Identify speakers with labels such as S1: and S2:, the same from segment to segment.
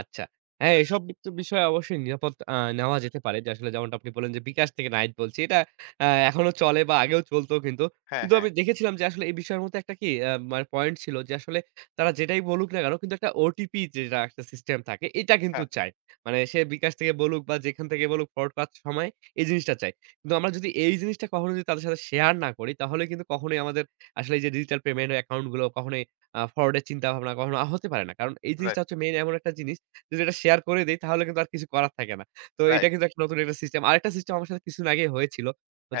S1: আচ্ছা। হ্যাঁ, এসব [unintelligible] বিষয়ে অবশ্যই নিরাপদ আ নেওয়া যেতে পারে। যে আসলে যেমনটা আপনি বললেন, যে bKash থেকে নাহিদ বলছি। এটা আ এখনো চলে বা আগেও চলত কিন্তু।
S2: হ্যাঁ,
S1: কিন্তু
S2: হ্যাঁ।
S1: আমি দেখেছিলাম যে আসলে এই বিষয়ের মধ্যে একটা কি আ মানে পয়েন্ট ছিল যে আসলে তারা যেটাই বলুক না কেনো কিন্তু একটা ওটিপি যেটা একটা সিস্টেম থাকে এটা কিন্তু
S2: হ্যাঁ।
S1: চায়। মানে সে bKash থেকে বলুক বা যেখান থেকে বলুক ফ্রড করার সময় এই জিনিসটা চায়। কিন্তু আমরা যদি এই জিনিসটা কখনোই যদি তাদের সাথে শেয়ার না করি তাহলে কিন্তু কখনোই আমাদের আসলে এইযে ডিজিটাল পেমেন্ট অ্যাকাউন্ট গুলো কখনোই আ ফ্রড এর চিন্তাভাবনা কখনো হতে পারে না। কারণ এই
S2: রাইট।
S1: জিনিসটা হচ্ছে মেইন এমন একটা জিনিস যদি এটা শেয়ার করে দেই তাহলে কিন্তু আর কিছু করার থাকে না। তো এটা
S2: রাইট।
S1: কিন্তু একটা নতুন একটা সিস্টেম। আরেকটা সিস্টেম আমার সাথে কিছুদিন আগেই হয়েছিল।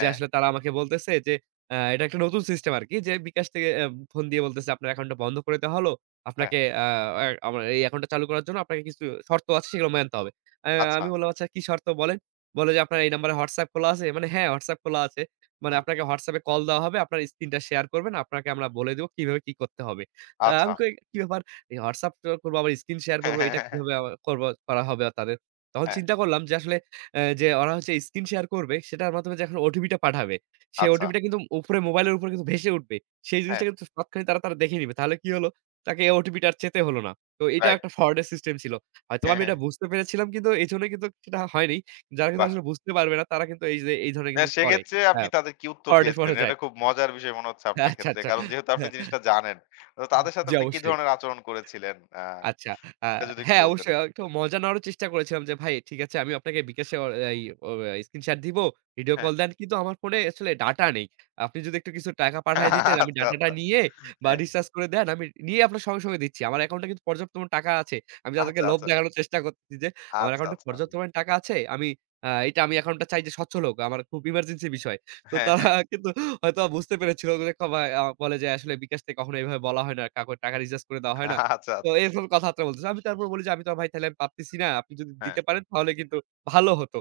S1: যে আসলে তারা আমাকে বলতেছে যে অ্যা এটা একটা নতুন সিস্টেম আরকি। যে bKash থেকে ফোন দিয়ে বলতেছে, "আপনার একাউন্টটা বন্ধ করে দেয়া হলো।
S2: হ্যাঁ।
S1: আপনাকে আ আ আমার এই একাউন্টটা চালু করার জন্য আপনাকে কিছু শর্ত আছে সেগুলো মানতে হবে।" আ আমি
S2: আচ্ছা।
S1: বললাম, "আচ্ছা কি শর্ত বলেন?" বলে যে, "আপনার এই নাম্বারে WhatsApp খোলা আছে?" মানে, "হ্যাঁ, হোয়াটসঅ্যাপ খোলা আছে।" মানে,
S2: হুম।
S1: "আপনাকে WhatsApp এ কল দেয়া হবে। আপনারা এই স্ক্রিনটা শেয়ার করবেন, আপনাকে আমরা বলে দেবো কিভাবে কি করতে হবে।" আ আমি
S2: আচ্ছা।
S1: কই কি ব্যাপার WhatsApp ত করব আবার স্ক্রিন শেয়ার করবো। এটা কিভাবে আবার করব করা হবে তাদের। তখন
S2: হ্যাঁ।
S1: চিন্তা করলাম যে আসলে আ যে ওরা হচ্ছে স্ক্রিন শেয়ার করবে সেটার মাধ্যমে যে এখন ওটিপিটা পাঠাবে। সে
S2: আচ্ছা।
S1: ওটিপিটা কিন্তু উপরে মোবাইলের উপরে কিন্তু ভেসে উঠবে। সেই
S2: হ্যাঁ।
S1: জিনিসটা কিন্তু তৎক্ষণি তারা তারা দেখে নিবে। তাহলে কি হলো তাকে ওটিপিটা আর চেতে হলো না। তো এটা
S2: রাইট।
S1: একটা ফ্রড এর সিস্টেম ছিল। হয়তোবা আমি এটা বুঝতে পেরেছিলাম কিন্তু এইজন্যই কিন্তু সেটা হয়নি। যারা কিন্তু
S2: বাহ!
S1: আসলে বুঝতে পারবে না তারা কিন্তু এইযে এই ধরনের
S2: না
S1: কিন্তু করে।
S2: সেক্ষেত্রে
S1: আ
S2: আপনি তাদের কি উত্তর
S1: ফ্রড এ
S2: দিয়েছিলেন?
S1: পরে
S2: এটা
S1: যায়।
S2: খুব মজার বিষয় মনে হচ্ছে আপনার
S1: আচ্ছা,
S2: ক্ষেত্রে।
S1: আচ্ছা।
S2: কারণ যেহেতু আপনি জিনিসটা জানেন তো তাদের সাথে
S1: জি,
S2: আপনি কি
S1: অবশ্যই।
S2: ধরনের আচরণ করেছিলেন? আ
S1: আচ্ছা। আ
S2: এটা যদি একটু
S1: হ্যাঁ,
S2: বলতেন?
S1: অবশ্যই একটু মজা নেওয়ারও চেষ্টা করেছিলাম যে, "ভাই ঠিক আছে আমি আপনাকে bKash এ আ এই অ স্ক্রিনশট দিবো। ভিডিও
S2: হ্যাঁ।
S1: কল দেন কিন্তু আমার ফোনে আসলে ডাটা নেই। আপনি যদি একটু কিছু টাকা পাঠায় দিতেন আমি
S2: আচ্ছা,
S1: ডাটাটা
S2: আচ্ছা।
S1: নিয়ে বা
S2: হ্যাঁ।
S1: রিচার্জ করে দেন আমি নিয়েই আপনার সঙ্গে, সঙ্গে দিচ্ছি।" আমার অ্যাকাউন্টে কিন্তু পর্যাপ্ত টাকা আছে। আমি যাদেরকে
S2: আচ্ছা,
S1: লোভ
S2: আচ্ছা।
S1: দেখানোর চেষ্টা করছি যে আমার
S2: আচ্ছা,
S1: অ্যাকাউন্টে
S2: আচ্ছা।
S1: পর্যাপ্ত পরিমাণে টাকা আছে আমি আ এইটা আমি এখন এটা চাই যে স্বচ্ছল লোক। আমার খুব ইমার্জেন্সি বিষয়। তো
S2: হ্যাঁ,
S1: তারা
S2: হ্যাঁ।
S1: কিন্তু হয়তো বুঝতে পেরেছিল [unintelligible] বলে যে, "আসলে bKash কে কখনো এভাবে বলা হয় না। কাউকে টাকা রিচার্জ করে দেওয়া হয় না।"
S2: আচ্ছা, আচ্ছা।
S1: তো এরকম কথাবার্তা বলতেছে। আমি তারপর বলি যে, "আমি তো আর ভাই আমি পারতেছি না। আপনি যদি
S2: হ্যাঁ।
S1: দিতে পারেন তাহলে কিন্তু ভালো হতো।"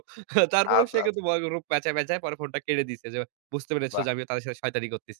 S2: আচ্ছা,
S1: তারপরেও সে
S2: আচ্ছা।
S1: কিন্তু [unintelligible] রূপ প্যাচায়, প্যাচায় ফোনটা কেড়ে দিছে। যে বুঝতে পেরেছিল
S2: বাহ!
S1: যে আমিও তাদের সাথে শয়তানি করছি।